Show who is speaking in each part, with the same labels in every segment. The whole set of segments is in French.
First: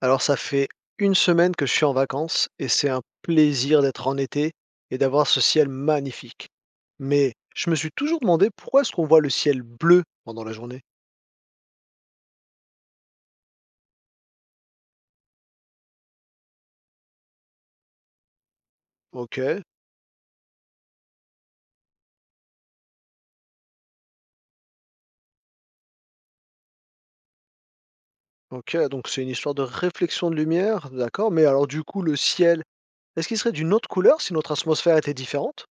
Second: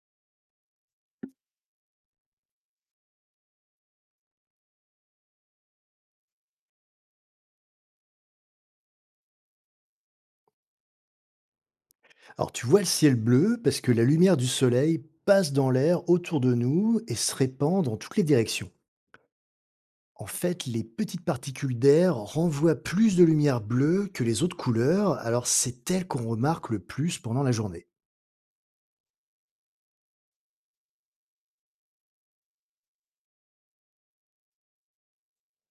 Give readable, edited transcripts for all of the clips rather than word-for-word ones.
Speaker 1: Alors ça fait une semaine que je suis en vacances et c'est un plaisir d'être en été et d'avoir ce ciel magnifique. Mais je me suis toujours demandé pourquoi est-ce qu'on voit le ciel bleu pendant la journée?
Speaker 2: Alors tu vois le ciel bleu parce que la lumière du soleil passe dans l'air autour de nous et se répand dans toutes les directions.
Speaker 1: OK.
Speaker 2: En fait, les petites particules d'air renvoient plus de lumière bleue que les autres couleurs, alors c'est elle qu'on remarque le plus pendant la journée.
Speaker 1: OK, donc c'est une histoire de réflexion de lumière, d'accord, mais alors du coup le ciel, est-ce qu'il serait d'une autre couleur si notre atmosphère était différente?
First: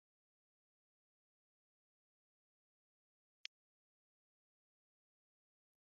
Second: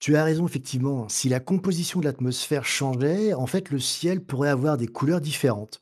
Speaker 2: Tu as raison, effectivement, hein. Si la composition de l'atmosphère changeait, en fait le ciel pourrait avoir des couleurs différentes.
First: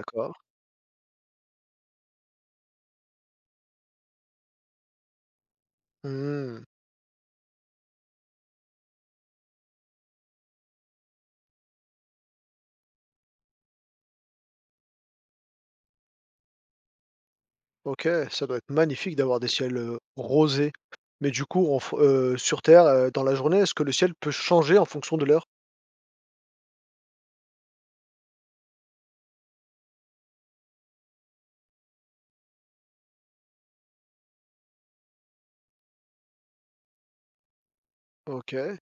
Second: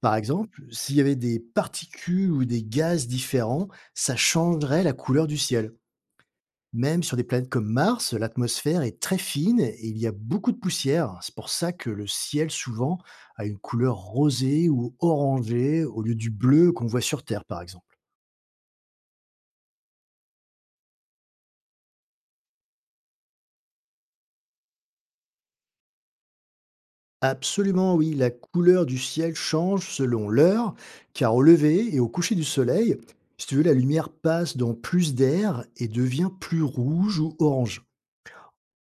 Speaker 2: Par exemple, s'il y avait des particules ou des gaz différents, ça changerait la couleur du ciel.
Speaker 1: Mmh.
Speaker 2: Même sur des planètes comme Mars, l'atmosphère est très fine et il y a beaucoup de poussière. C'est pour ça que le ciel souvent a une couleur rosée ou orangée au lieu du bleu qu'on voit sur Terre, par exemple.
Speaker 1: OK, ça doit être magnifique d'avoir des ciels, rosés. Mais du coup, en f sur Terre, dans la journée, est-ce que le ciel peut changer en fonction de l'heure?
Speaker 2: Absolument, oui, la couleur du ciel change selon l'heure, car au lever et au coucher du soleil, si tu veux, la lumière passe dans plus d'air et devient plus rouge ou orange.
Speaker 1: OK.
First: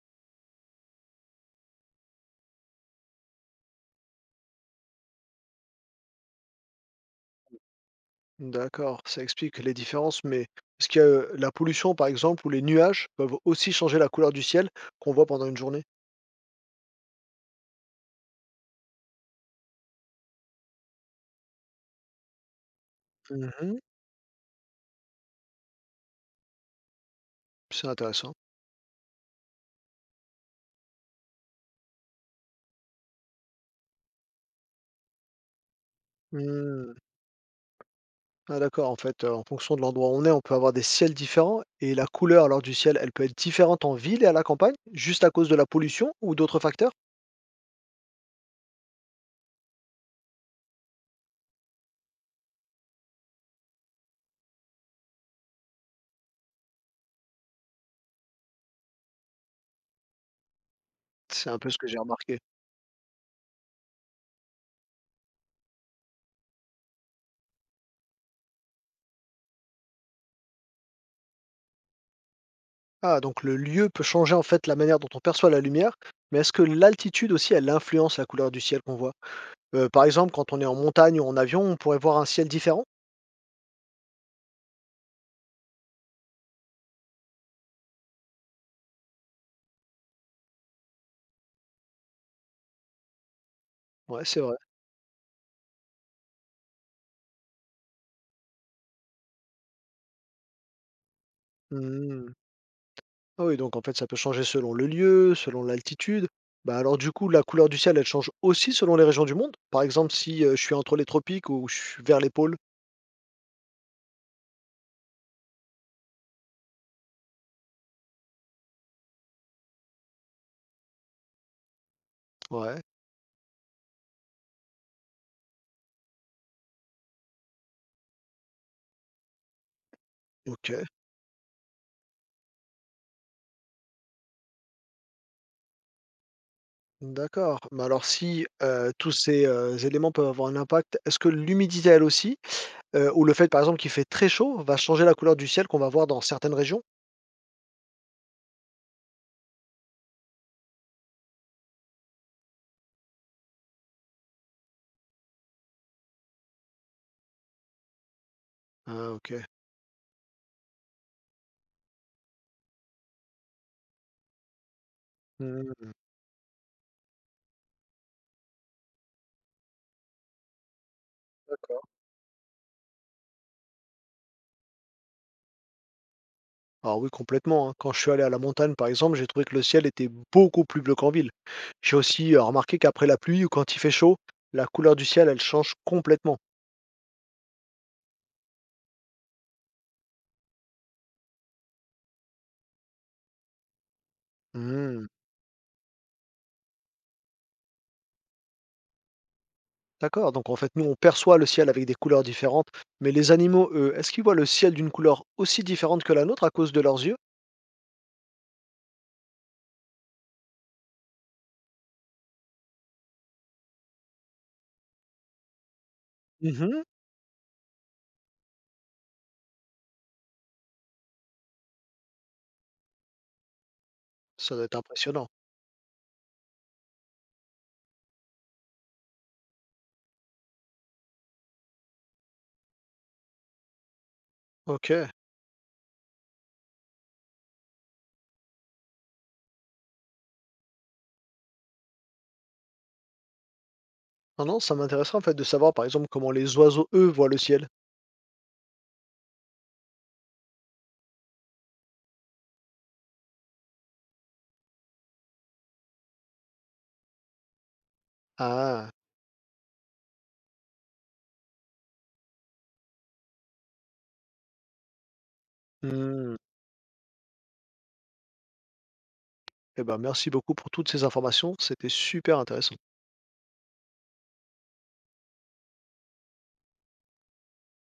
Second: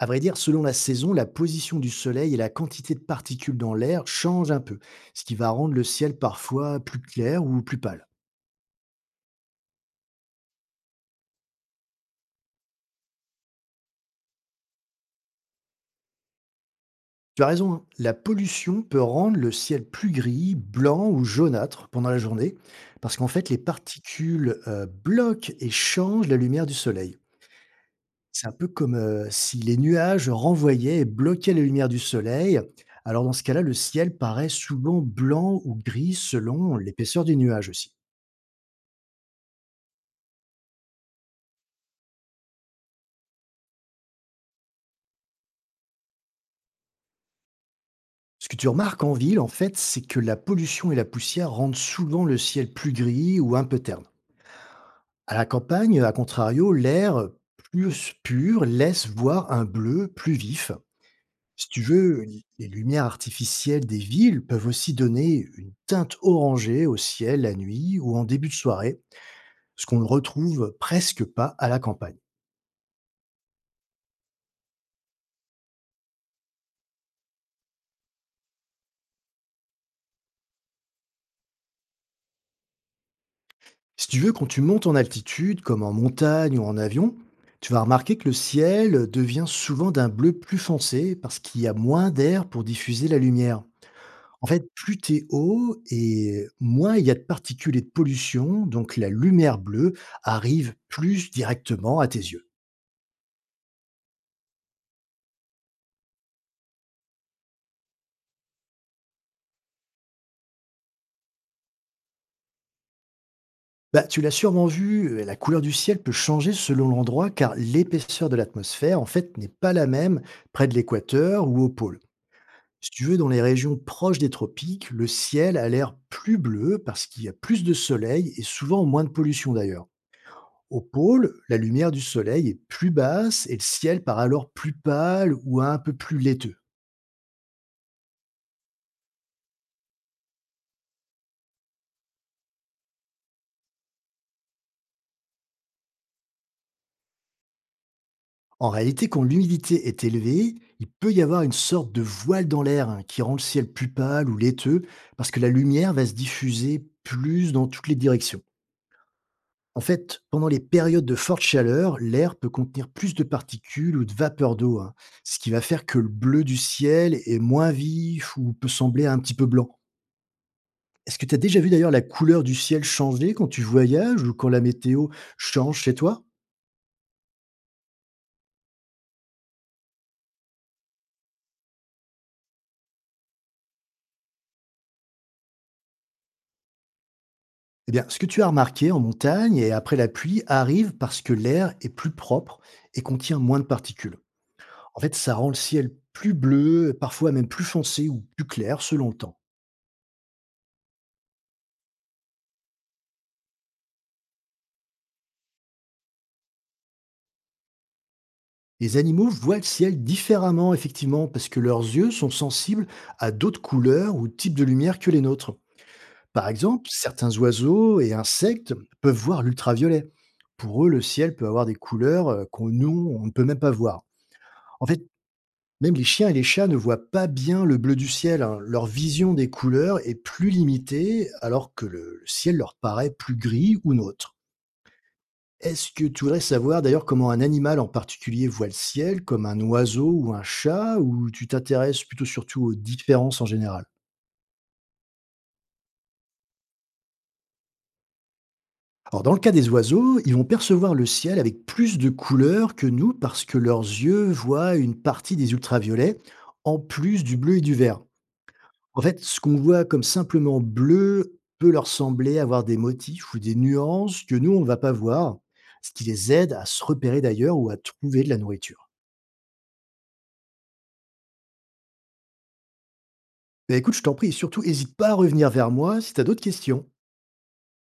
Speaker 2: À vrai dire, selon la saison, la position du soleil et la quantité de particules dans l'air changent un peu, ce qui va rendre le ciel parfois plus clair ou plus pâle.
Speaker 1: D'accord, ça explique les différences, mais est-ce qu'il que la pollution, par exemple, ou les nuages peuvent aussi changer la couleur du ciel qu'on voit pendant une journée?
Speaker 2: Tu as raison, hein, la pollution peut rendre le ciel plus gris, blanc ou jaunâtre pendant la journée, parce qu'en fait, les
Speaker 1: Mhm,
Speaker 2: particules bloquent et changent la lumière du soleil.
Speaker 1: c'est intéressant.
Speaker 2: C'est un peu comme si les nuages renvoyaient et bloquaient la lumière du soleil. Alors dans ce cas-là, le ciel paraît souvent blanc ou gris selon
Speaker 1: Hmm.
Speaker 2: l'épaisseur du nuage aussi.
Speaker 1: Ah, d'accord, en fait, en fonction de l'endroit où on est, on peut avoir des ciels différents et la couleur alors du ciel, elle peut être différente en ville et à la campagne, juste à cause de la pollution ou d'autres facteurs?
Speaker 2: Ce que tu remarques en ville, en fait, c'est que la pollution et la poussière rendent souvent le ciel plus gris ou un peu terne. À la campagne, à contrario, l'air plus pur laisse voir un bleu plus vif.
Speaker 1: C'est un
Speaker 2: Si
Speaker 1: peu ce
Speaker 2: tu
Speaker 1: que j'ai
Speaker 2: veux,
Speaker 1: remarqué.
Speaker 2: les lumières artificielles des villes peuvent aussi donner une teinte orangée au ciel la nuit ou en début de soirée, ce qu'on ne retrouve presque pas à la campagne.
Speaker 1: Ah, donc le lieu peut changer en fait la manière dont on perçoit la lumière, mais est-ce que l'altitude aussi, elle influence la couleur du ciel qu'on voit? Par exemple, quand on est en montagne ou en avion, on pourrait voir un ciel différent?
Speaker 2: Si tu veux, quand tu montes en altitude, comme en montagne ou en avion, tu vas remarquer que le ciel devient souvent d'un bleu plus foncé parce qu'il y a moins d'air pour diffuser la lumière.
Speaker 1: Ouais, c'est
Speaker 2: En
Speaker 1: vrai.
Speaker 2: fait, plus tu es haut et moins il y a de particules et de pollution, donc la lumière bleue arrive plus directement à tes
Speaker 1: Mmh.
Speaker 2: yeux.
Speaker 1: Ah oui, donc en fait, ça peut changer selon le lieu, selon l'altitude. Bah alors du coup, la couleur du ciel, elle change aussi selon les régions du monde? Par exemple, si je suis entre les tropiques ou je suis vers les pôles.
Speaker 2: Bah, tu l'as sûrement vu, la couleur du ciel peut changer selon l'endroit car l'épaisseur de l'atmosphère, en fait, n'est pas la même près de l'équateur ou au pôle.
Speaker 1: Ouais,
Speaker 2: Si tu veux, dans les régions proches des tropiques, le ciel a l'air plus bleu parce qu'il y a plus de soleil et souvent moins de pollution d'ailleurs.
Speaker 1: ok,
Speaker 2: Au pôle, la lumière du soleil est plus basse et le ciel part alors plus pâle ou un peu plus laiteux.
Speaker 1: d'accord. Mais alors si tous ces éléments peuvent avoir un impact, est-ce que l'humidité, elle aussi, ou le fait, par exemple, qu'il fait très chaud, va changer la couleur du ciel qu'on va voir dans certaines régions?
Speaker 2: En réalité, quand l'humidité est élevée, il peut y avoir une sorte de voile dans l'air, hein, qui rend le ciel plus pâle ou laiteux parce que la lumière va se diffuser plus dans toutes les directions.
Speaker 1: Ah, ok.
Speaker 2: En fait, pendant les périodes de forte chaleur, l'air peut contenir plus de particules ou de vapeur d'eau, hein, ce qui va faire
Speaker 1: Mmh.
Speaker 2: que le bleu du ciel est moins vif ou peut sembler un petit peu blanc. Est-ce que tu as déjà vu d'ailleurs la couleur du ciel changer quand tu voyages ou quand la météo change chez toi?
Speaker 1: Ah oui, complètement, hein. Quand je suis allé à la montagne, par exemple, j'ai trouvé que le ciel était beaucoup plus bleu qu'en ville. J'ai aussi remarqué qu'après la pluie ou quand il fait chaud, la couleur du ciel, elle change complètement.
Speaker 2: Eh bien, ce que tu as remarqué en montagne et après la pluie arrive parce que l'air est plus propre et contient moins de particules. En
Speaker 1: Hmm,
Speaker 2: fait, ça rend le ciel plus bleu, parfois même plus foncé ou plus clair selon le temps.
Speaker 1: d'accord, donc en fait, nous, on perçoit le ciel avec des couleurs différentes, mais les animaux, eux, est-ce qu'ils voient le ciel d'une couleur aussi différente que la nôtre à cause de leurs yeux?
Speaker 2: Les animaux voient le ciel différemment, effectivement, parce que leurs yeux sont sensibles à d'autres couleurs ou types de lumière que les nôtres. Par
Speaker 1: Mhm.
Speaker 2: exemple, certains oiseaux et insectes peuvent voir l'ultraviolet. Pour eux, le ciel peut avoir des couleurs qu'on nous, on ne peut même pas voir.
Speaker 1: Ça doit être
Speaker 2: En fait,
Speaker 1: impressionnant.
Speaker 2: même les chiens et les chats ne voient pas bien le bleu du ciel, hein. Leur vision des couleurs est plus limitée, alors que le ciel leur paraît plus gris ou nôtre.
Speaker 1: Ok.
Speaker 2: Est-ce que tu voudrais savoir d'ailleurs comment un animal en particulier voit le ciel, comme un oiseau ou un chat, ou tu t'intéresses plutôt surtout aux différences en général?
Speaker 1: Non, non, ça m'intéresserait en fait de savoir, par exemple, comment les oiseaux, eux, voient le ciel.
Speaker 2: Alors dans le cas des oiseaux, ils vont percevoir le ciel avec plus de couleurs que nous parce que leurs yeux voient une partie des ultraviolets en plus du bleu et du vert.
Speaker 1: Ah.
Speaker 2: En fait, ce qu'on voit comme simplement bleu peut leur sembler avoir des motifs ou des nuances que nous, on ne va pas voir, ce qui les
Speaker 1: Hmm.
Speaker 2: aide à se repérer d'ailleurs ou à trouver de la nourriture.
Speaker 1: Eh ben, merci beaucoup pour toutes ces informations, c'était super intéressant.
Speaker 2: Bah, écoute, je t'en prie, et surtout hésite pas à revenir vers moi si tu as d'autres questions.